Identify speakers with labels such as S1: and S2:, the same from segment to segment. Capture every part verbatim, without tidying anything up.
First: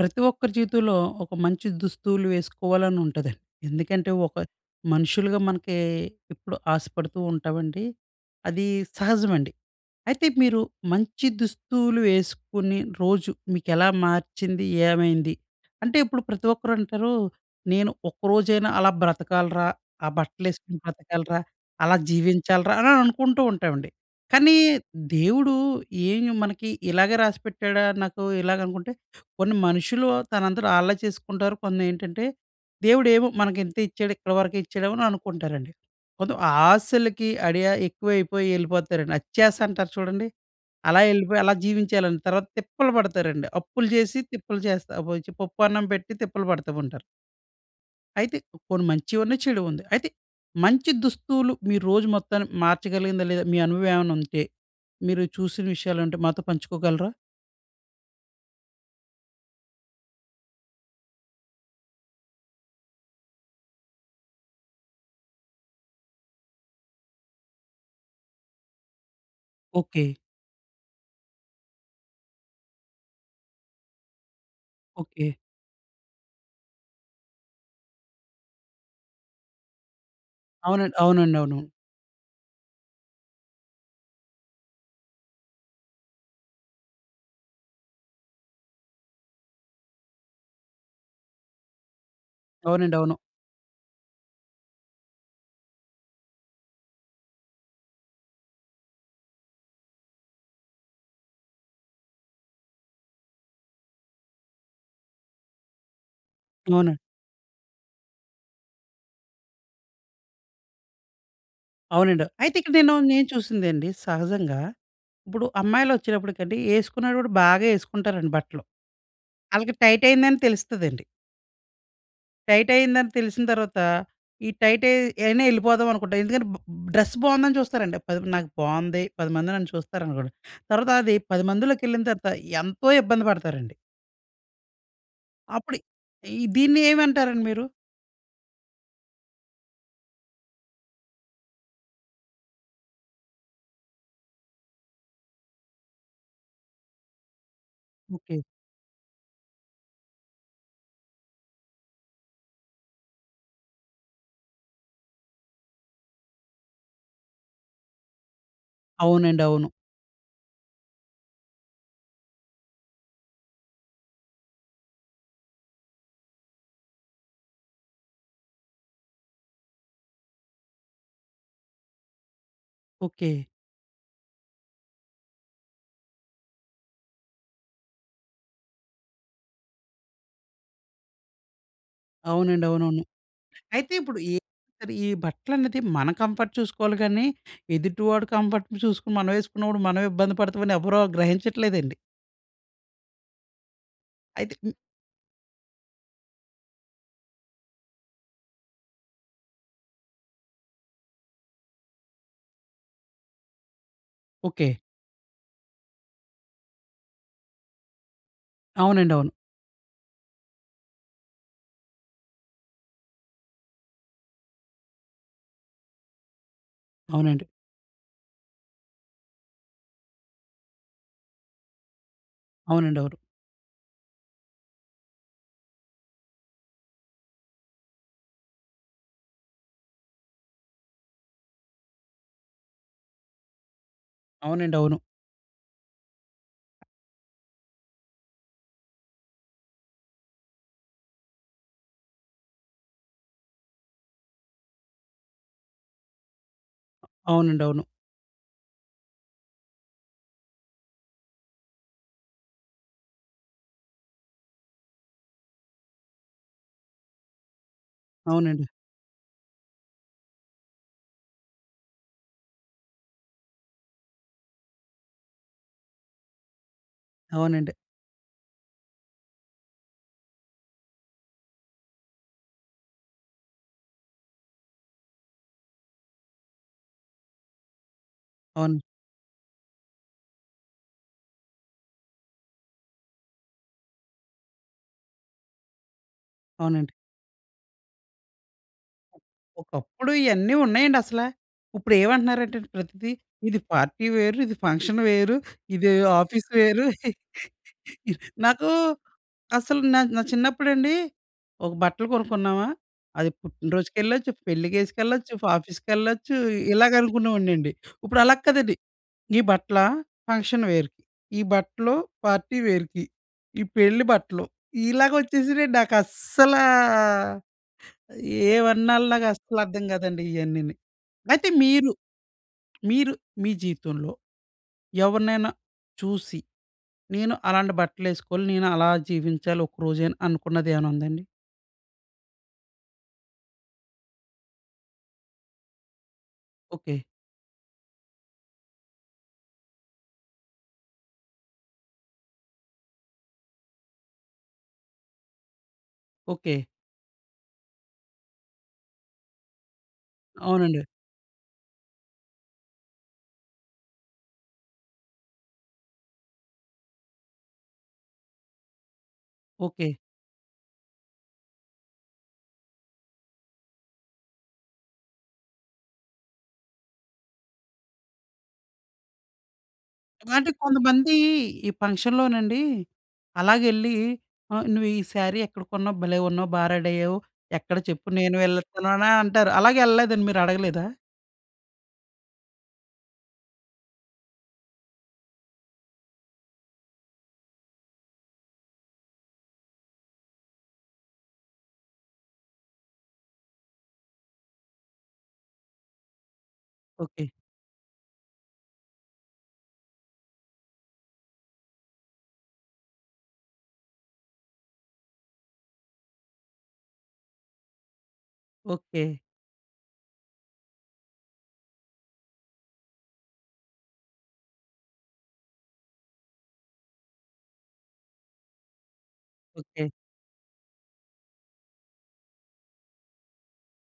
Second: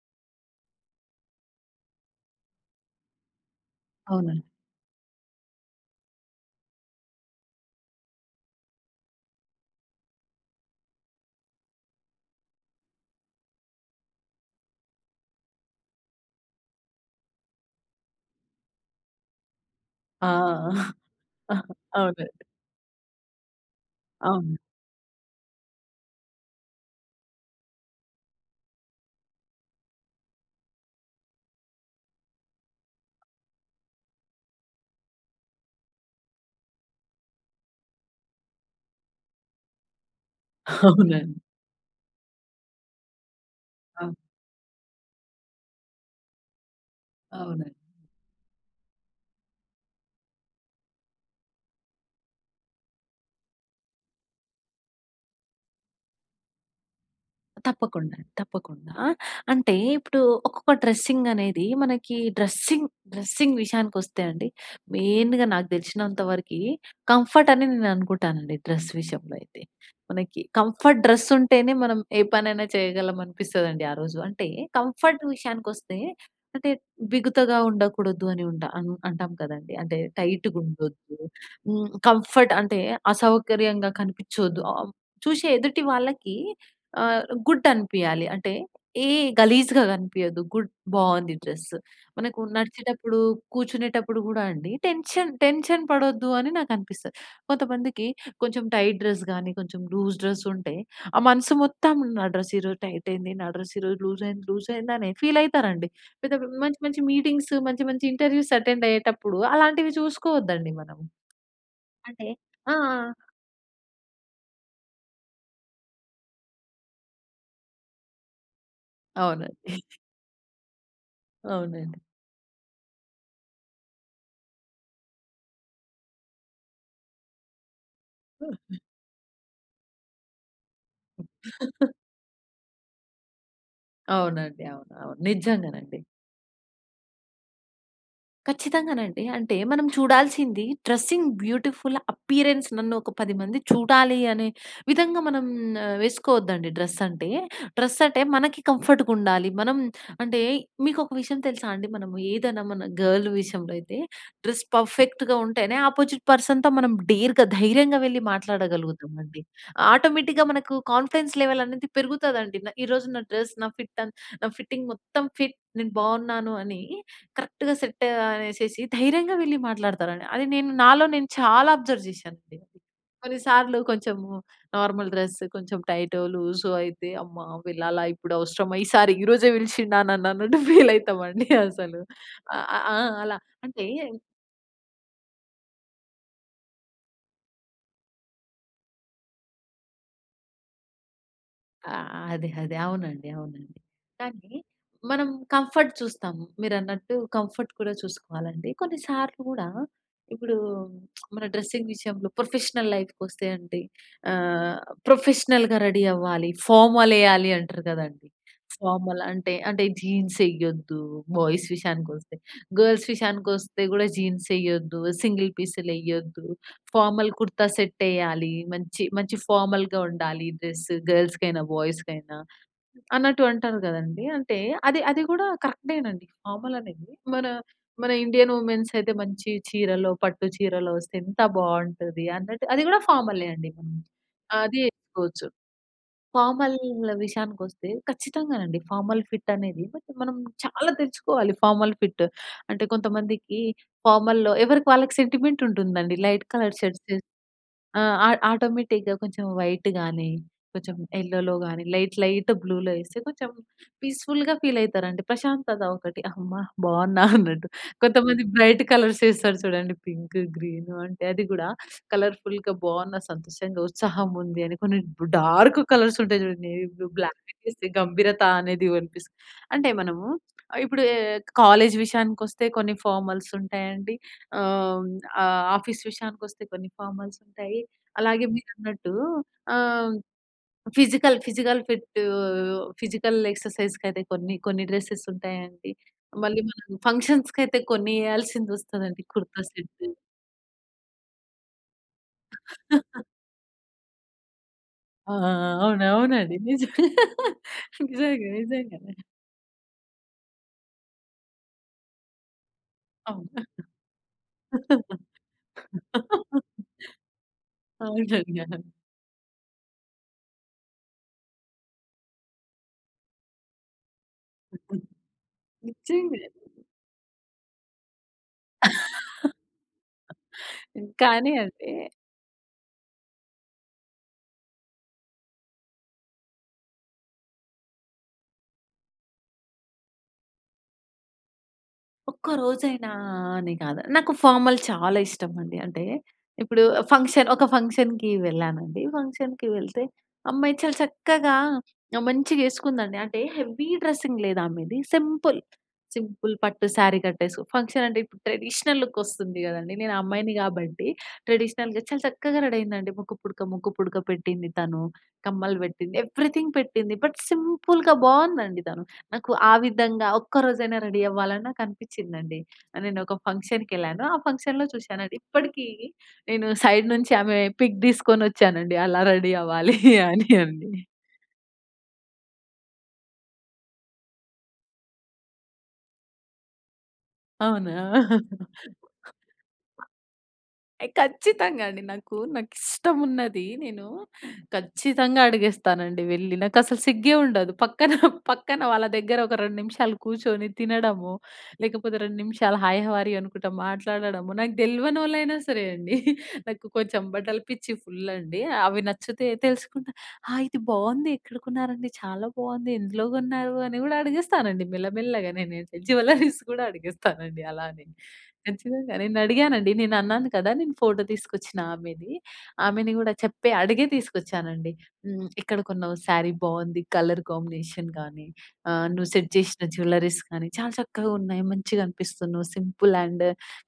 S1: ప్రతి ఒక్కరి జీవితంలో ఒక మంచి దుస్తువులు వేసుకోవాలని ఉంటుందండి. ఎందుకంటే ఒక
S2: అవునండి.
S1: మనుషులుగా మనకి ఎప్పుడూ ఆశపడుతూ ఉంటామండి. అది సహజమండి. అయితే మీరు మంచి దుస్తువులు వేసుకుని, రోజు మీకు ఎలా మార్చింది, ఏమైంది? అంటే ఇప్పుడు ప్రతి ఒక్కరు అంటారు "నేను ఒక్క రోజైనా అలా బ్రతకాలిరా! ఆ
S2: ఆ!
S1: బట్టలేసుకొని బ్రతకాలిరా!
S2: ఆ!
S1: అలా
S2: అవునండి.
S1: జీవించాలిరా" అని అనుకుంటూ ఉంటామండి. కానీ
S2: అవును.
S1: దేవుడు ఏమి మనకి ఇలాగే రాసిపెట్టాడా? నాకు ఇలాగ అనుకుంటే. కొన్ని మనుషులు తన అంతట ఆళ్ళే చేసుకుంటారు. కొన్ని ఏంటంటే, దేవుడేమో మనకు ఇంతే ఇచ్చాడు ఇక్కడి వరకే ఇచ్చాడేమో, అని అనుకుంటారండి. కొంతం ఆశలకి అడియా ఎక్కువైపోయి వెళ్ళిపోతారండి. అత్యాస అంటారు చూడండి. అలా వెళ్ళిపోయి
S2: అవునండి.
S1: అలా జీవించేయాలని, తర్వాత తిప్పలు పడతారండి. అప్పులు
S2: అ!
S1: చేసి తిప్పలు చేస్తా అబోయిచి పప్పన్నం పెట్టి తిప్పలు పడతా ఉంటారు.
S2: అవునండి.
S1: అయితే కొన్ని మంచివి ఉన్నాయి, చెడు ఉంది. అయితే మంచి దుస్తులు మీరు రోజు మొత్తాన్ని మార్చగలిగిందా లేదా? మీ అనుభవం ఏమన్నా ఉంటే మీరు చూసిన విషయాలుంటే మాతో పంచుకోగలరా?
S2: తప్పకుండా, తప్పకుండా! ఆహ్, అంటే ఇప్పుడు ఒక్కొక్క డ్రెస్సింగ్ అనేది. మనకి డ్రెస్సింగ్, డ్రెస్సింగ్ విషయానికొస్తే అండి. మెయిన్‌గ నాకు తెలిసినంత వరికీ కంఫర్ట్ అని నేను అనుకుంటానండి డ్రెస్ విషయంలో అయితే.
S1: ఓకె.
S2: మనకి కంఫర్ట్ డ్రెస్ ఉంటేనే మనం ఏ పనైనా చేయగలం అనిపిస్తుందండి ఆ రోజు. అంటే కంఫర్ట్
S1: ఓకె.
S2: విషయానికి వస్తే అంటే, బిగుతగా ఉండకూడదు అని ఉంటా అంటాం కదండీ! అంటే టైట్‌గా
S1: అవునండి.
S2: ఉండొద్దు.
S1: అవునండి అవును.
S2: హ్మ్. కంఫర్ట్ అంటే అసౌకర్యంగా కనిపించొద్దు. ఆహ్, చూశే ఎదుటి వాళ్ళకి ఆహ్, గుడ్ అనిపియాలి. అంటే ఏ గలీజుగా కనిపియద్దు గుడ్ బాగుంది డ్రస్సు. మనకు
S1: అవునండి అవును.
S2: నడిచేటప్పుడు కూర్చునేటప్పుడు కూడా అండి టెన్షన్ టెన్షన్ పడొద్దు అని నాకనిపిస్తది. కొంతమందికి కొంచెం టైట్ డ్రెస్ గాని, కొంచెం లూజ్ డ్రెస్ ఉంటే ఆ మనసు మొత్తం "నా డ్రెస్ ఈరోజు టైట్ అయింది, నా డ్రెస్ ఈరోజు లూజ్ అయింది లూజ్ అయింది" అని ఫీల్ అయితరండి. పెద్ద మంచి,
S1: అవునండి.
S2: మంచి మీటింగ్స్, మంచి, మంచి ఇంటర్వ్యూస్ అటెండ్ అయ్యేటప్పుడు అలాంటివి చూసుకోవద్దండి మనం.
S1: అవునండి.
S2: అంటే
S1: అయితే ఇక్కడ నేను
S2: ఆ! ఆ!
S1: నేను
S2: ఆ!
S1: చూసిందండి సహజంగా. ఇప్పుడు అమ్మాయిలు ఒచ్చినప్పటికండి వేసుకున్న కూడా బాగా వేసుకుంటారండి బట్టలు.
S2: అవునండి.
S1: ఆళ్ళకి టైట్ అయిందని తెలుస్తదండి.
S2: అవునండి.
S1: టైట్ అయిందని తెలిసిన తర్వాత, ఈ టైట్ అయి అయినా ఎళ్ళిపోదాం అనుకుంటాం. ఎందుకంటే బ్ డ్రెస్ బాగుందని చూస్తారండి. పది నాకు బాగుంది పది మంది నన్ను చూస్తారనుకోండి. తర్వాత అది పది మందిలోకెళ్ళిన తర్వాత ఎంతో ఇబ్బంది పడతారండి.
S2: అవునండి. అవును. అవును.
S1: అప్పుడు
S2: నిజంగానండి.
S1: ఈ దీన్ని ఏమంటారండి మీరు?
S2: ఖచ్చితంగానండి. అంటే మనం చూడాల్సింది డ్రెసింగ్ బ్యూటిఫుల్ అప్పియరెన్స్ నన్ను, ఒక పది మంది చూడాలి, అనే విధంగా మనం వేసుకోవద్దండి డ్రెస్ అంటే. డ్రెస్ అంటే,
S1: ఓకే.
S2: మనకి కంఫర్ట్‌గుండాలి. మనం అంటే మీకొక విషయం తెలుసా అండి! మనము ఏదన్నా మన గర్ల్ విషయంలో అయితే, డ్రెస్ పర్ఫెక్ట్‌గా ఉంటేనే ఆపోజిట్ పర్సన్‌తో మనం డేర్‌గా ధైర్యంగా వెళ్ళి మాట్లాడగలుగుతాం
S1: అవునండి.
S2: అండి.
S1: అవును.
S2: ఆటోమేటిక్‌గా మనకు కాన్ఫిడెన్స్ లెవెల్ అనేది పెరుగుతదండి. న ఈ రోజు నా డ్రెస్ నా ఫిట్ అన్ నా ఫిట్టింగ్ మొత్తం ఫిట్ నేను బావున్నాను అని కరెక్ట్‌గా సెట్ అనేసేసి ధైర్యంగా వెళ్ళి మాట్లాడతారండి. అది నేను నాలో నేను చాలా అబ్జర్వ్ చేశానండి.
S1: ఓకే.
S2: కొన్నిసార్లు కొంచెం నార్మల్ డ్రెస్ కొంచెం టైటో, లూజో అయితే అమ్మా! వెళ్ళాలా, ఇప్పుడు అవసరమా, ఈ సార్ ఈరోజే పిలిచిండా నన్ననట్టు ఫీలయితామండి అసలు. అ
S1: అవునండి.
S2: అ ఆ!
S1: అవునవును.
S2: అలా! అంటే
S1: అయితే, ఇప్పుడు ఈ ఈ బట్టలనేది మన కంఫర్ట్ చూసుకోవాలి గానీ, ఎదుటి వాడి కంఫర్ట్ చూసుకొని మనం వేసుకున్నప్పుడు మనమే ఇబ్బంది పడతామని, ఎవరు గ్రహించట్లేదండి.
S2: ఆహ్, అదే, అదే అవునండి. అవునండి. కానీ,
S1: అయితే హ్మ్.
S2: మనం కంఫర్ట్ చూస్తాం. మీరు అన్నట్టు కంఫర్ట్ కూడా చూసుకోవాలండి. కొన్ని సార్లు గూడా ఇప్పుడు మన డ్రెస్సింగ్ విషయంలో ప్రొఫెషనల్ లైఫ్‌కొస్తే అంటే
S1: ఓకే.
S2: ఆహ్, ప్రొఫెషనల్‌గా రెడీ అవ్వాలి. ఫార్మలేయాలి అంటారు కదండి.
S1: అవునండి.
S2: ఫార్మల్
S1: అవును.
S2: అంటే, అంటే జీన్స్ యేయొద్దు. బాయ్స్ విషయానికొస్తే. గర్ల్స్ విషయానికొస్తే కూడా జీన్సెయ్యొద్దు, సింగిల్ పీసులెయ్యొద్దు, ఫార్మల్
S1: అవునండి.
S2: కుర్తా సెట్టెయ్యాలి. మంచి, మంచి ఫార్మల్‌గా ఉండాలి డ్రెస్ గర్ల్స్‌కైనా, బాయ్స్‌కైనా
S1: అవునండి. అవును.
S2: అన్నట్టు అంటారు కదండీ! అంటే అది అది కూడా కరెక్టేనండి. ఫార్మల్ అనేది మన, మన ఇండియన్ వుమెన్స్ అయితే మంచి చీరలో, పట్టు చీరలో వస్తే ఎంత బావుంటది అన్నట్టు అది కూడా ఫార్మలే అండి.
S1: అవునండి.
S2: అది
S1: అవును.
S2: ఏసుకోచ్చు. ఫార్మల్ విషయానికొస్తే ఖచ్చితంగానండి ఫార్మల్ ఫిట్ అనేది, బట్, మనం చాలా తెచ్చుకోవాలి ఫార్మల్ ఫిట్. అంటే కొంతమందికి ఫార్మల్‌లో ఎవరికి వాళ్ళకి సెంటిమెంట్ ఉంటుందండి లైట్ కలర్ షర్ట్ తె
S1: అవునండీ. అవును.
S2: ఆ! ఆ ఆటోమేటిక్‌గా కొంచెం వైట్ గాని, కొంచెం ఎల్లోలో గాని, లైట్, లైట్ బ్లూలో వేస్తే, కొంచెం పీస్‌ఫుల్‌గా ఫీల్ అవుతారండి. ప్రశాంతత ఒకటి, అమ్మ! బావున్నా అన్నట్టు. కొంతమంది
S1: అవునండి.
S2: బ్రైట్ కలర్స్ వేస్తారు చూడండి, పింకు గ్రీను అంటే, అది గూడా కలర్‌ఫుల్‌గా బాగున్న సంతోషంగా, ఉత్సాహం ఉంది అని, కొన్ని డార్క్ కలర్స్ ఉంటాయి చూడండి, ఏ బ్లూ, బ్లాక్
S1: అవునండి.
S2: ఏస్తే గంభీరత అనేది వినిపిస్తుంది. అంటే, మనము ఆహ్, ఇప్పుడు ఎ ఎక్ కాలేజ్ విషయానికొస్తే కొన్ని ఫార్మల్స్ ఉంటాయండి. ఆహ్, హ్మ్, ఆహ్, ఆఫీస్ విషయానికొస్తే, కొన్ని ఫార్మల్స్ ఉంటాయి. అలాగే
S1: అవును.
S2: మీరన్నట్టు ఆహ్, ఫిజికల్ ఫిజికల్ ఫిట్టు ఫిజికల్ ఎక్సర్సైజ్‌కయితే కొన్ని, కొన్ని డ్రెసెస్ ఉంటాయండి. మళ్ళీ
S1: అవునండి.
S2: మనం ఫంక్షన్స్‌కైతే కొన్ని ఏయాల్సిందొస్తదండి. కుర్తా సెట్టు.
S1: ఒకప్పుడు ఇయన్నీ ఉన్నాయండి అసలా! ఇప్పుడు ఏమంటున్నారంటే, ప్రతిది ఇది పార్టీ వేరు, ఇది ఫంక్షన్
S2: ఆ!
S1: వేరు,
S2: ఆ! ఆ!
S1: ఇది
S2: అవును.
S1: ఆఫీస్
S2: అవునండి.
S1: వేరు.
S2: నిజం. నిజంగా.
S1: నాకు
S2: నిజంగా.
S1: అసలు నా నా చిన్నప్పుడండి ఒక బట్టలు కొనుక్కున్నామా, అది
S2: అవునా!
S1: పుట్టిన రోజుకెళ్ళొచ్చు, పెళ్ళికేసుకెళ్ళొచ్చు. ఫా ఆఫీస్‌కెళ్ళొచ్చు. ఇలాగ అనుకునే వాడినండి. ఉప్పుడు అలా
S2: అవునండి.
S1: కాదండి!
S2: ఆ!
S1: ఈ బట్టలా, ఫంక్షన్ వేర్‌కి, ఈ బట్టలు పార్టీ వేర్‌కి, ఇయి పెళ్ళి బట్టలు.
S2: హ్మ్, హ్మ్.
S1: ఇలాగ వచ్చేసినీయండి.
S2: నిజంగా!
S1: నాకస్సలా ఏమాన్నాల నాకస్సలర్థం కాదండి ఇయన్నీనీ. అయితే
S2: కానీ, అంటే
S1: మీరు, మీరు మీ జీవితంలో ఎవరినైనా చూసి, నేను అలాంటి బట్టలు వేసుకొని, నేను అలా జీవించాలి ఒక రోజైన అనుకున్నది ఏవైనా ఉందా అండి?
S2: ఒక్క రోజైనా అని కాదు నాకు ఫార్మల్ చాలా ఇష్టం అండి. అంటే, ఇప్పుడు
S1: ఓకే.
S2: ఫంక్షన్ ఒక ఫంక్షన్‍‌కి వెళ్ళానండి. ఫంక్షన్‌కి వెళ్తే అమ్మాయి చాలా చక్కగా, మంచిగా ఎసుకుందండి. అంటే, హెవీ డ్రెస్సింగ్ లేదు ఆమెది, సింపుల్, సింపుల్
S1: ఓకే.
S2: పట్టు శారీ కట్టేసు ఫంక్షన్ అంటే, ఇప్పుడు ట్రెడిషనల్‌ లుకొస్తుంది గదండీ! నేను అమ్మాయిని
S1: అవునండి.
S2: గాబట్టి, ట్రెడిషనల్‌గా చాలా చక్కగా రెడీ అయిందండి. ముక్కుపుడక, ముక్కుపుడక పెట్టింది తను, కమ్మలు వేట్టింది, ఎవరీథింగ్ పెట్టింది. బట్, సింపుల్‌గా బావుందండి తను. నాకు ఆ
S1: ఓకే.
S2: విధంగా ఒక్క రోజైనా రెడీ అవ్వాలని నాకనిపించిందండి. నేను ఒక ఫంక్షన్‍కేళ్ళాను. ఆ ఫంక్షన్‌లో చూశానది. ఇప్పడికి నేను సైడ్ నుంచి ఆమె పిక్ తీసుకొచ్చానండి, అలా రెడీ అవ్వాలి
S1: ఎలా
S2: అని
S1: అంటే,
S2: అండి.
S1: కొంతమంది ఈ పంక్షన్‌లో నండి అలాగే ఎళ్ళి ఆహ్, నువ్వు ఈ శారీ ఎక్కడ కొన్నావు, భలే ఉన్నావు, బా రెడి అయ్యావు, ఎక్కడ
S2: అవునా?
S1: చెప్పు, నేను వెళ్ళొత్తాను అనే అంటారు. అలాగే ఎళ్ళలేదండి, మీరు అడగలేదా?
S2: ఏయ్ ఖచ్చితంగా అండి. నాకు, నాకిష్టమున్నది నేను ఖచ్చితంగా అడిగేస్తానండి వెళ్ళి, నాకు అసలు సిగ్గే ఉండదు. పక్కన, పక్కన వాళ్ళ దగ్గర ఒక రెండు నిమిషాలు కూర్చొని తినడము లేకపోతే, రెండు నిమిషాలు హాయ్ హౌ ఆర్ యు అనుకుంటా మాట్లాడడము, నాకు దెల్వనోలాయిన సరే అండి. నాకు కొంచెం
S1: ఓకే.
S2: బట్టలు పిచ్చి ఫుల్ అండి, అవి నచ్చితే తెలుసుకుంటా. ఆ! ఇది బాగుంది, ఎక్కడ కొన్నారండి, చాలా బాగుంది, ఎందులో కొన్నారు, అని కూడా అడిగిస్తానండి మెల్లమెల్లగా నేనైతే. జ్యువెల్లరీస్ గూడా అడిగిస్తానండి అలానే.
S1: ఓకే.
S2: ఖచ్చితంగా నేను అడిగానండి. నేను అన్నాను కదా! నేను ఫోటో తీసుకొచ్చిన ఆమెని. ఆమెని గూడా చెప్పే అడిగే తీసుకొచ్చానండి. హ్మ్. ఎక్కడ కొన్నావు శారీ బావుంది కలర్ కాంబినేషన్ గానీ, ఆహ్, నువ్వు సెట్
S1: ఓకే.
S2: జేసిన జ్యువెల్లరీస్ కానీ, చాలా చక్కగా ఉన్నాయి మంచిగా అనిపిస్తున్నావు సింపుల్ అండ్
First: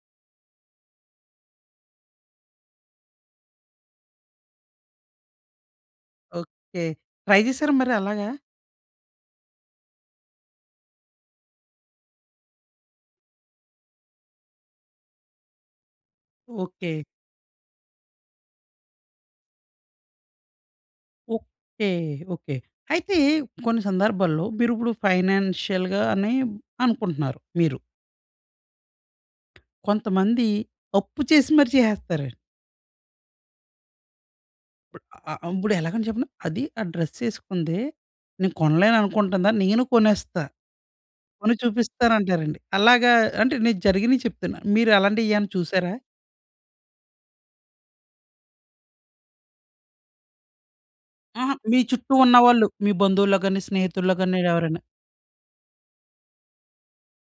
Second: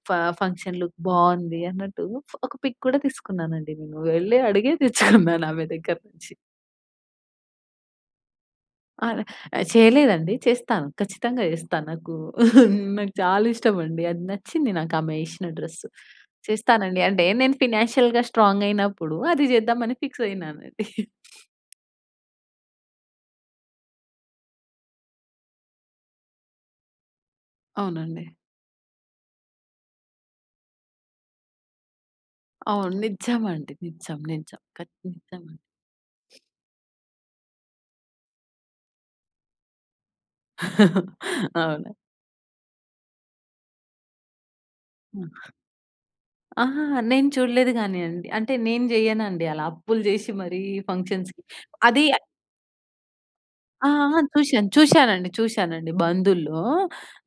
S2: ఫ ఫంక్షన్‌ లుక్ బావుంది అన్నట్టు. ఒక పిక్ కూడా తీసుకున్నానండి నేను. వెళ్ళి అడిగే తెచ్చుకున్నాను ఆమె దగ్గర నుంచి.
S1: ఓకే. ట్రై చేసారా మరి అలాగా?
S2: ఆల ఆహ్, చేయలేదండి, చేస్తాను, ఖచ్చితంగా చేస్తా. నాకూ నాకు చాలా ఇష్టమండి, అది నచ్చింది నాకామేషిన డ్రెస్సు.
S1: ఓకే.
S2: చేస్తానండి అంటే, నేను ఫైనాన్షియల్‌గా స్ట్రాంగయినప్పుడు, అది చేద్దామని ఫిక్సయినానండి.
S1: ఓకే. ఓకే. అయితే, కొన్ని సందర్భాల్లో మీరిప్పుడు ఫైనాన్షియల్‌గానే అనుకుంటున్నారు, మీరు.
S2: అవునండి.
S1: కొంతమంది, అప్పు చేసి మరి చేసేస్తారండి.
S2: అవును నిజమండి. నిజం. నిజం
S1: అ
S2: ఖచ్చితమ
S1: అంబుడు ఎలాగని చెప్పనా, అది, ఆ డ్రెస్సేసుకుందే, నేను కొనలేననుకుంటుందా! నేను కొనేస్తా. కొని
S2: అవునా!
S1: చూపిస్తానంటారండి. అలాగా, అంటే నేను జరిగినియి చెప్తున్నా.
S2: ఆ!
S1: మీరలాంటియి ఏమన్నా చూసారా?
S2: అహాహా! నేను చూడలేదు గానీయండి, అంటే, నేను జేయనండి అలా, అప్పులు జేషి మరీ ఫంక్షన్స్‌కి.
S1: అహా! మీ
S2: అదీ
S1: చుట్టూ
S2: య
S1: ఉన్నవాళ్ళు, మీ బంధువుల్లో గాని,
S2: ఆ!
S1: స్నేహితుల్లో
S2: ఆ!
S1: గాని
S2: చూశాను.
S1: ఎవరైన.
S2: చూశానండి, చూశానండి బందుల్లో,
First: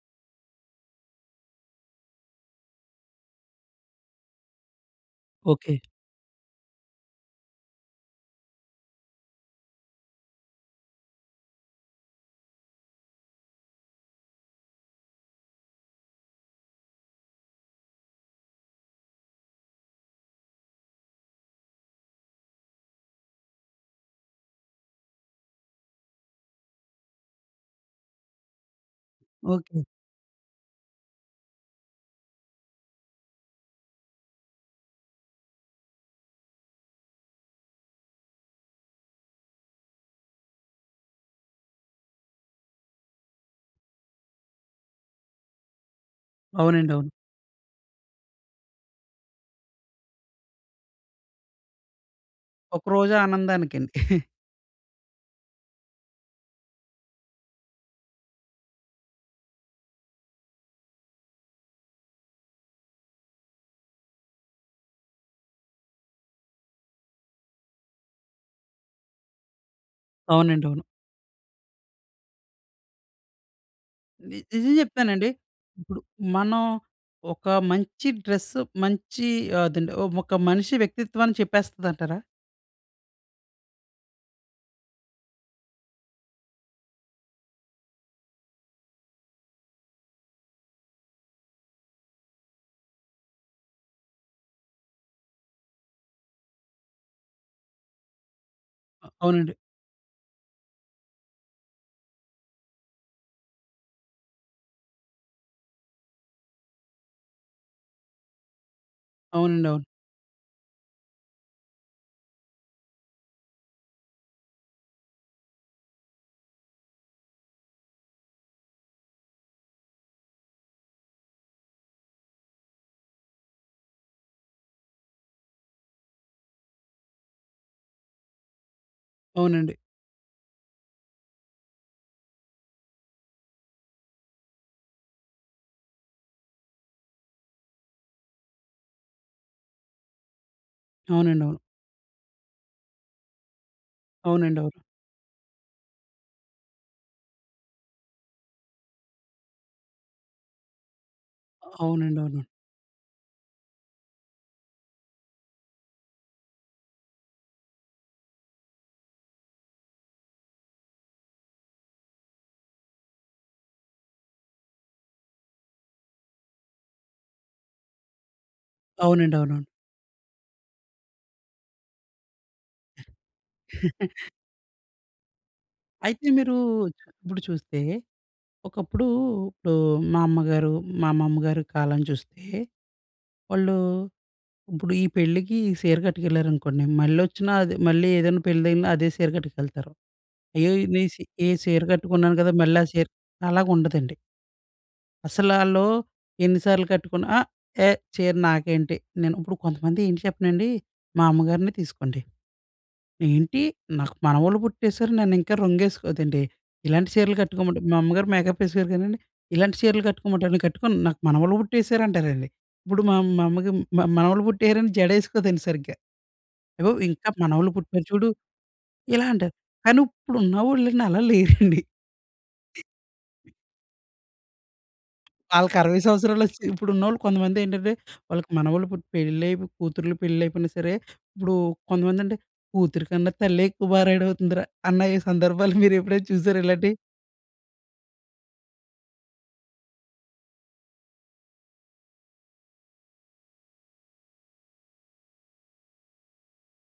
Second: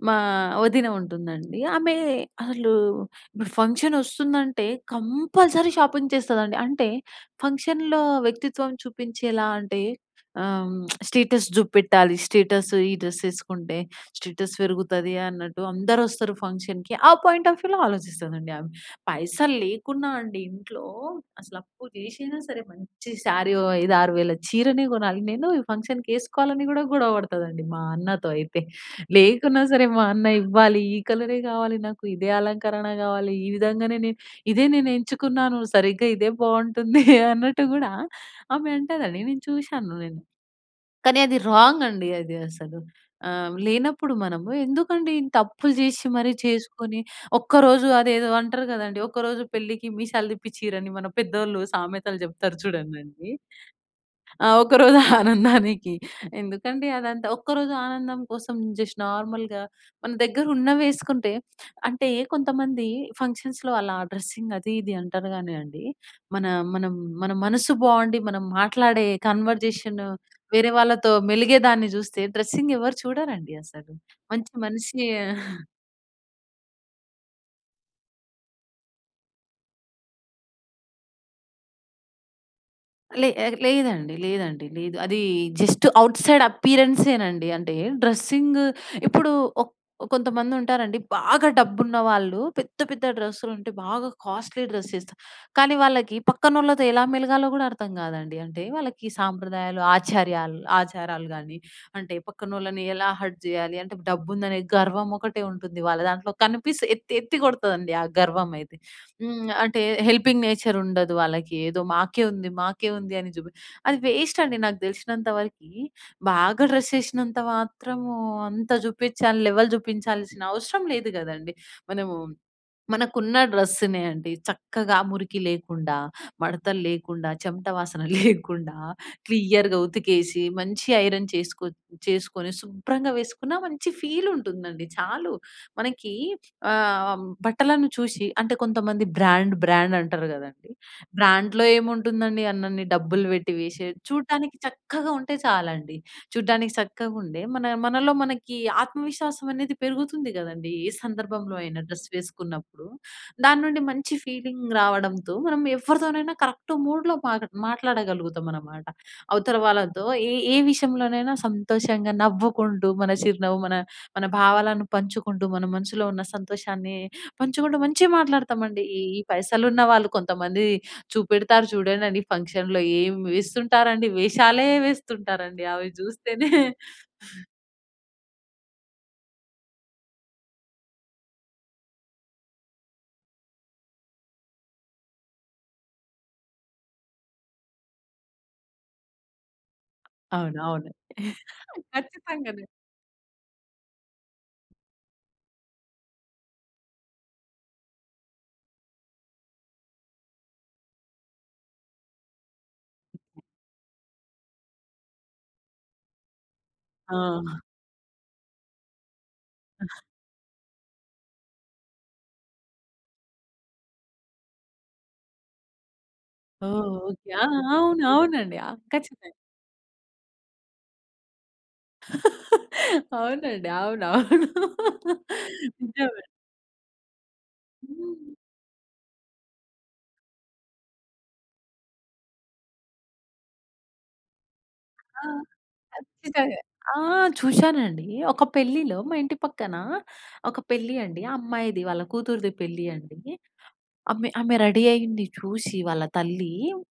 S2: మా వదిన ఉంటుందండి. ఆమె, అసలు ఇప్పుడు ఫంక్షనొస్తుందంటే, కంపల్సరీ
S1: ఓకే.
S2: షాపింగ్ చేస్తందండి. అంటే, ఫంక్షన్‍లో వ్యక్తిత్వం చూపించేలా అంటే, ఆ! హ్మ్, స్టేటస్ జూపెట్టాలి. స్టేటస్సు ఈ డ్రెస్యేసుకుంటే, స్టేటస్ పెరుగుతది అన్నట్టు, అందరొస్తారు ఫంక్షన్‍కి. ఆ పాయింట్ ఆఫ్ వ్యూలో ఆలోచిస్తదండి ఆమె. పైసలు లేకున్నా అండి ఇంట్లో, అసలు అప్పు జేషైనా సరే! మంచి శారీ ఓ ఐదారు వేల చీరనే కొనాలి నేను, ఈ ఫంక్షన్‌కేసుకోవాలని గూడా గొడవ బడుతుందండి, మా అన్నతో అయితే. లేకున్నా
S1: ఓకే.
S2: సరే, మా అన్న ఇవ్వాలి. ఈ కలరే గావాలి నాకు, ఇదే అలంకరణ గావాలి, ఈ విధంగానే నే ఇదే నేనెంచుకున్నాను, సరిగ్గా ఇదే బావుంటుంది అన్నట్టు గూడా, ఆమె అంటదండి, నేను చూషాను నేను. కానీ అది రాంగండి అది, అసలు. ఆహ్, లేనప్పుడు మనము, ఎందుకండి ఇంతప్పులు జేషి మరీ చేసుకొని,
S1: అవునండవును.
S2: ఒక్కరోజు అదేదో అంటరు గదండీ, ఒక రోజు పెళ్ళికి మీసాలు తిప్పిచ్చురని, మన పెద్దోళ్ళు సామెతలు చెప్తారు
S1: ఒక రోజు
S2: చూడండండి.
S1: ఆనందానికండి.
S2: ఆ! ఒక రోజు ఆనందానికి, ఎందుకండి అదంతా. ఒక్కరోజు ఆనందం కోసం, జస్ట్ నార్మల్‍గా, మన దగ్గరున్నవేసుకుంటే, అంటే కొంతమంది ఫంక్షన్స్‌లో అలా డ్రెస్సింగ్ అదీ ఇది అంటారు గానీ అండి, మన మనం మన మనసు బాగుండి, మనం మాట్లాడే కన్వర్జేషను, వేరే
S1: అవునండవును.
S2: వాళ్ళతో మెలిగే దాన్ని జూస్తే, డ్రెస్సింగ్ ఎవరు చూడరండి అసలు.
S1: ని
S2: మంచి
S1: నిజం
S2: మనిషి
S1: చెప్తానండి. ఇప్పుడు మనం ఒక మంచి డ్రెస్సు, మంచి అదండి ఓహ్, ఒక మనిషి వ్యక్తిత్వాన్ని చెప్పేస్తుందంటారా?
S2: లే లేదండి, లేదండి లేదు. అది జస్ట్ ఔట్ సైడ్ అపిరియన్సే నండి. అంటే డ్రెస్సింగ్ ఇప్పుడు ఒక కొంతమంది ఉంటారండి. బాగా డబ్బున్న వాళ్ళు పెద్ద, పెద్ద డ్రెస్సులు ఉంటే బాగా కాస్ట్లీ డ్రెస్ వేస్తా. కానీ వాళ్ళకి పక్కనోళ్ళతో ఎలా మెలగాలో కూడా అర్థం కాదండి. అంటే
S1: ఆ!
S2: వాళ్ళకి
S1: అవునండి.
S2: సాంప్రదాయాలు, ఆచార్యాలు ఆచారాలు కానీ అంటే పక్కనోళ్ళని ఎలా హర్ట్ చేయాలి, అంటే డబ్బు ఉందని గర్వం ఒకటే ఉంటుంది వాళ్ళ దాంట్లో కనిపిస్తే ఎత్తి ఎత్తి కొడతదండి ఆ గర్వం అయితే. హ్మ్.
S1: అవునండీ. అవును.
S2: అంటే హెల్పింగ్ నేచర్ ఉండదు వాళ్ళకి. ఏదో మాకే ఉంది, మాకే ఉంది అని జుబి అది వేస్ట్ అండి. నాకు తెలిసినంత వరకి బాగా డ్రెస్ ఏసినంత మాత్రం అంత చూపించాలి లెవెల్ చూపించాల్సిన అవసరం లేదు కదండీ. మనము మనకున్న డ్రెస్సునే అండి. చక్కగా మురికి లేకుండా, మడతలు లేకుండా, చెమట వాసన లేకుండా,
S1: అవునండి.
S2: క్లియర్‌గా ఉతికేసి మంచి ఐరన్ చేసుకో చేసుకొని శుభ్రంగా వేసుకున్న మంచి ఫీల్ ఉంటుందండి. చాలు మనకి ఆ! బట్టలను చూసి అంటే కొంతమంది బ్రాండ్, బ్రాండ్ అంటారు కదండీ!
S1: అవునండి. అవును.
S2: బ్రాండ్‍లో ఏముంటుందండి అన్నన్ని డబ్బులు పెట్టి వేసి చూడటానికి
S1: అవునండీ. అవును.
S2: చక్కగా ఉంటే చాలండి. చూడ్డానికి చక్కగా ఉండే మన మనలో మనకి ఆత్మవిశ్వాసం అనేది పెరుగుతుంది కదండీ. ఈ సందర్భంలో
S1: ఆ!
S2: అయినా డ్రెస్
S1: అవునండి. అవును.
S2: వేసుకున్నప్పుడు, దాని నుండి మంచి ఫీలింగ్ రావడంతో మనం ఎవరితోనైనా కరెక్ట్ మూడ్‌లో మాగా మాట్లాడగలుగుతాం అనమాట. అవతల వాళ్ళతో ఏ ఏ విషయంలోనైనా సంతోషంగా, నవ్వుకుంటూ, మన చిరునవ్వు మన మన భావాలను పంచుకుంటూ మన మనసులో ఉన్న సంతోషాన్ని పంచుకుంటూ మంచిగా మాట్లాడుతామండి. ఈ ఈ
S1: అవునండి. అవునవును.
S2: పైసలు ఉన్న వాళ్ళు కొంతమంది చూపెడతారు చూడండండి ఫంక్షన్‌లో ఏమి వేస్తుంటారండి వేషాలే వేస్తుంటారండి. అవి
S1: అయితే!
S2: చూస్తేనే
S1: మీరు ఇప్పుడు చూస్తే. ఒకప్పుడు ఇప్పుడు మా అమ్మగారు, మా అమ్మమ్మగారి కాలం చూస్తే వాళ్ళు ఇప్పుడు ఈ పెళ్ళికి ఈ సీరకట్టుకేళ్ళారనుకోండి. మళ్లొచ్చినా అదే మళ్ళీ ఏదైనా పెళ్ళి తగిలినా అదే సీరకట్టుకెళ్తారు.
S2: అవును.
S1: అయ్యో!
S2: అవును.
S1: నేను సీ ఏ సీర కట్టుకున్నాను కదా!
S2: ఖచ్చితంగానే
S1: మళ్ళీ సీర అలాగా ఉండదండి. అసలాల్లూ ఎన్ని సార్లు కట్టుకున్నా అ! ఏ చీర నాకేంటి? నేను ఇప్పుడు కొంతమంది ఏంటి చెప్పనాండి, మా అమ్మగారినే తీసుకోండి. "ఏంటి? నాకు మనవలు పుట్టేసారు, నన్ను ఇంకా రంగేసుకో అదేంటి, ఇలాంటి చీరలు
S2: ఆ!
S1: కట్టుకోమంటే." మా అమ్మగారు మేకప్ వేసాకోరు కానండి, "ఇలాంటి చీరలు కట్టుకోమంటావా? నేను కట్టుకొను నాకు మనవలు పుట్టేసారు" అంటారండి. ఇప్పుడు మా మా అమ్మకి మనవళ్ళు పుట్టేహారని జడ వేసుకోదండి సరిగ్గా.
S2: ఓహ్,
S1: "అగో ఇంకా
S2: ఓకే. ఆ!
S1: మనవళ్ళు
S2: అవును
S1: పుట్టారు చూడు"
S2: అవునండి.
S1: ఇలా
S2: ఖచ్చితంగా.
S1: అంటారు, కానీ ఇప్పుడు ఉన్నవాళ్ళండి అలా లేరండి.
S2: అవునండి. అవును. అవును.
S1: వాళ్ళకి అరవై
S2: నిజమే.
S1: సంవత్సరాలు వచ్చి ఇప్పుడు ఉన్నోళ్ళు కొంతమంది ఏంటంటే,
S2: హ్మ్.
S1: వాళ్ళకి మనవళ్ళు పుట్టి, పెళ్లై కూతుర్లు పెళ్ళిళ్ళు అయిపోయినా సరే ఇప్పుడు కొంతమంది అంటే కూతురి కన్నా తల్లే ఎక్కువ బా రెడీ అవుతుందిరా అన్న ఈ
S2: ఆ!
S1: సందర్భాలు మీరు ఎప్పుడైనా చూసారా
S2: ఖచ్చితంగా.
S1: ఇలాంటివి?
S2: ఆ! చూశానండి, ఒక పెళ్ళిలో మా ఇంటి పక్కన, ఒక పెళ్ళి అండి, ఆ అమ్మాయిది. వాళ్ళ కూతురిది పెళ్ళి అండి. ఆమె ఆమె రెడీ అయ్యింది చూసి వాళ్ళ తల్లి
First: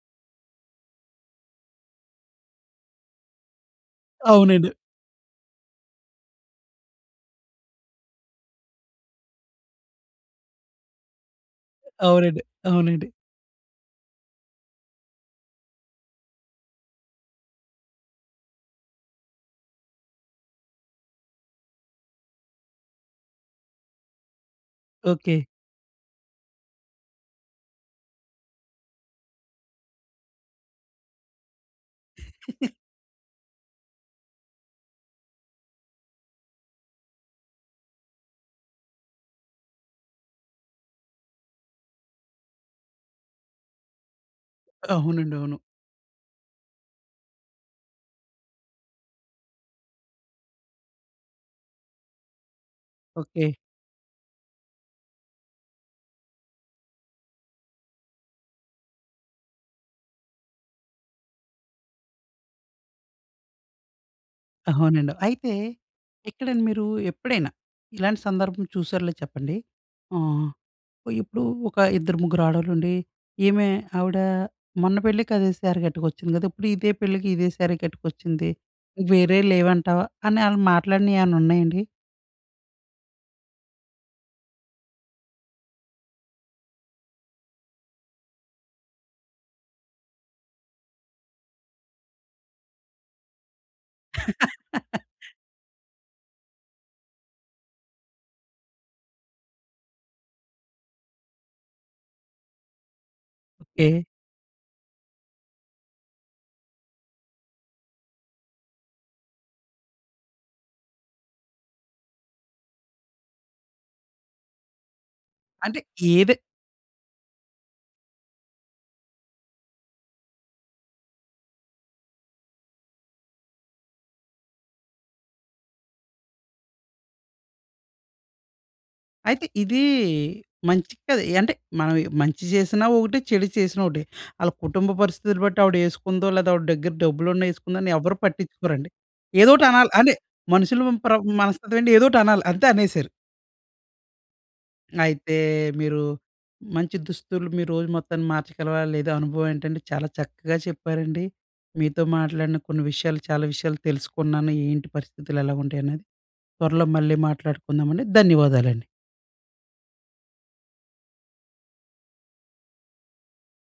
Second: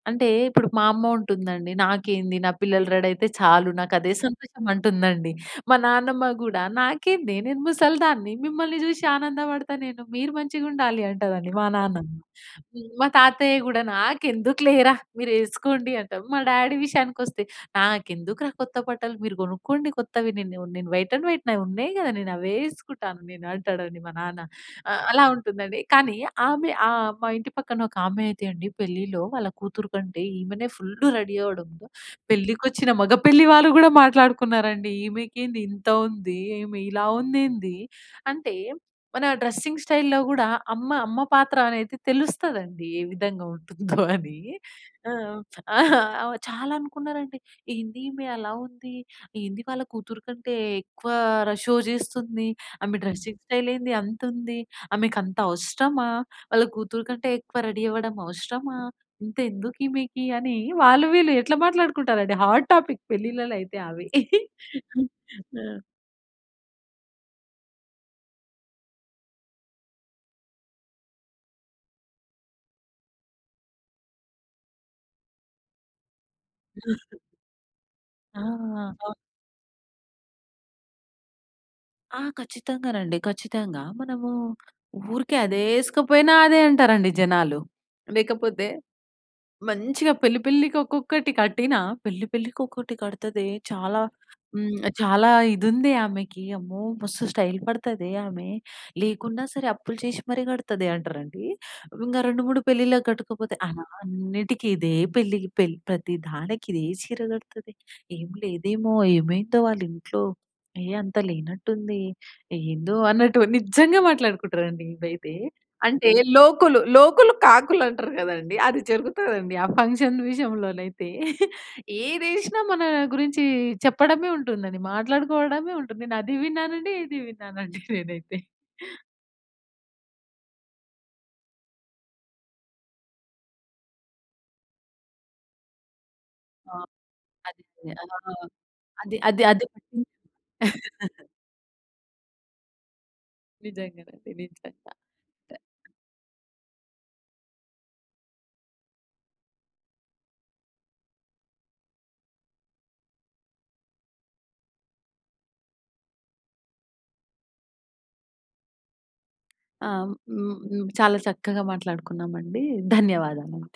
S2: అంటే, ఇప్పుడు మా అమ్మ ఉంటుందండి, "నాకేంది నా పిల్లలు రెడీయితే చాలు నాకు అదే సంతోషం"
S1: అవునండి.
S2: అంటుందండి. మా నాన్నమ్మ గూడా "నాకేందే నేను ముసలి దాన్ని మిమ్మల్ని చూసి ఆనందపడతాను నేను. మీరు మంచిగా ఉండాలి" అంటారండి. మా నాన్నమ్మ.
S1: అవునండి. అవునండి.
S2: మా తాతయ్య గూడా "నాకెందుకులేరా మీరు వేసుకోండి" అంటాడు. మా డ్యాడీ ఈ విషయానికి వస్తే "నాకెందుకురా కొత్త బట్టలు, మీరు కొనుక్కోండి కొత్తవి. నేను నేను వైట్ అండ్ వైట్ నావి" ఉన్నాయి కదా, నేను అవే వేసుకుంటా నేను" అంటాడండి మా నాన్న. ఆహ్, అలా
S1: ఓకే.
S2: ఉంటుందండి. కానీ ఆమె ఆహ్, మా ఇంటి పక్కన ఒక ఆమె అయితే అండి, పెళ్ళిలో వాళ్ళ కూతురు కంటే ఈమెనే ఫుల్ రెడీ అవ్వడంతో పెళ్ళికి వచ్చిన మగ పెళ్ళి వాళ్ళు కూడా మాట్లాడుకున్నారండి. ఈమెకేంది ఇంత ఉంది, ఈమె ఇలా ఉందేంది. అంటే, మన డ్రెస్సింగ్ స్టైల్‌లో గూడా అమ్మ అమ్మ పాత్ర అనేది తెలుస్తదండి ఏ విధంగా ఉంటుందో అని. ఆ!
S1: అవునండీ. అవును.
S2: ఆహ్, చాలా అనుకున్నారండి. "ఏంది ఈమె అలా ఉంది, ఏందీ వాళ్ళ కూతురు కంటే ఎక్కువ ర షో చేస్తుంది, ఆమె డ్రెసింగ్
S1: ఓకే.
S2: స్టైల్ ఏంది అంత ఉంది, ఆమెకు అంత అవసరమా, వాళ్ళ కూతురు కంటే ఎక్కువ రెడీ అవ్వడం అవసరమా, ఇంత ఎందుకు" ఈమెకి అని వాళ్ళు వీళ్ళు ఎట్లా మాట్లాడుకుంటారండి. హాట్ టాపిక్ పెళ్ళిళ్ళలో అయితే అవి.
S1: అవునండి. అయితే,
S2: ఆ!
S1: ఎక్కడండి మీరు ఎప్పుడైనా ఇలాంటి సందర్భం చూసారులేదో చెప్పండి. ఆహ్, ఇప్పుడు ఒక ఇద్దరు ముగ్గురు ఆడవాళ్ళు ఉండి. "ఏమె ఆవిడ మొన్న పెళ్ళికి అదే శారి కట్టుకొచ్చింది కదా. ఇప్పుడు ఇదే పెళ్ళికి ఇదే శారీ
S2: ఆ!
S1: కట్టుకొచ్చింది.
S2: అవ్
S1: వేరే లేవంటావా?" అని వాళ్ళు మాట్లాడినవి ఏమన్నా ఉన్నాయండి?
S2: ఆ! ఖచ్చితంగానండి, ఖచ్చితంగా. మనము ఊరికే అదే వేసుకోకపోయినా అదే అంటారండి జనాలు. లేకపోతే మంచిగా పెళ్ళి, పెళ్ళికి ఒక్కొక్కటి కట్టినా, "పెళ్ళి పెళ్ళికి ఒకటి కడుతదే, చాలా హ్మ్, చాలా ఇదుంది ఆమెకి, అమ్మో! మస్తు స్టైల్ పడుతదే ఆమె, లేకున్నా సరే అప్పులు చేసి మరి కడుతదే" అంటారండి. ఇంకా రెండు మూడు పెళ్ళిళ్ళ కట్టుకోకపోతే "ఆమ
S1: ఓకే.
S2: అన్నిటికి ఇదే, పెళ్ళికి పెళ్ళి ప్రతి దానికి ఇదే చీర కడుతది, ఏం లేదేమో, ఏమైందో వాళ్ళ ఇంట్లో. ఏ అంత లేనట్టు ఉంది, ఏందో" అన్నట్టు నిజంగా మాట్లాడుకుంటారండి ఇదైతే.
S1: అంటే
S2: అంటే,
S1: ఏది
S2: లోకులు లోకులు కాకులు అంటారు కదండీ, అది జరుగుతదండి ఆ ఫంక్షన్ విషయంలోనైతే. ఏదేసినా మన గురించి చెప్పడమే ఉంటుందండి, మాట్లాడుకోవడమే ఉంటుంది. నేను అది విన్నానండి, ఇది విన్నానండి నేనైతే.
S1: అయితే ఇది మంచి కాదు. అంటే, మనం మంచి చేసినా ఒకటే. చెడు చేసినా ఒకటే. వాళ్ళ కుటుంబ పరిస్థితిని బట్టి ఆవిడ వేసుకుందో, లేదా ఆవిడ
S2: ఆ!
S1: దగ్గర డబ్బులు ఉన్నా
S2: అది
S1: వేసుకుందో అని
S2: నిజమే. ఆ!
S1: ఎవ్వరు పట్టించుకోరండి.
S2: అది అది
S1: ఏదో
S2: అది
S1: ఒకటి అనాలి. అంటే, మనుషులు ప్ర మనస్తత్వం అంటే ఏదో ఒకటి అనాలి. అంతే అనేసారు.
S2: నిజంగానండి. నిజంగా.
S1: అయితే మీరు మంచి దుస్తులు మీరు రోజు మొత్తాన్ని మార్చగలవా? లేదా? అనుభవం ఏంటంటే, చాలా చక్కగా చెప్పారండి. మీతో మాట్లాడిన కొన్ని విషయాలు, చాలా విషయాలు తెలుసుకున్నాను. ఏంటి పరిస్థితులు ఎలా ఉంటాయి అనేది. త్వరలో మళ్ళీ మాట్లాడుకుందామండి. ధన్యవాదాలండి.
S2: ఆ! హ్మ్. హ్మ్. చాలా చక్కగా మాట్లాడుకున్నామండి. ధన్యవాదాలు అండి.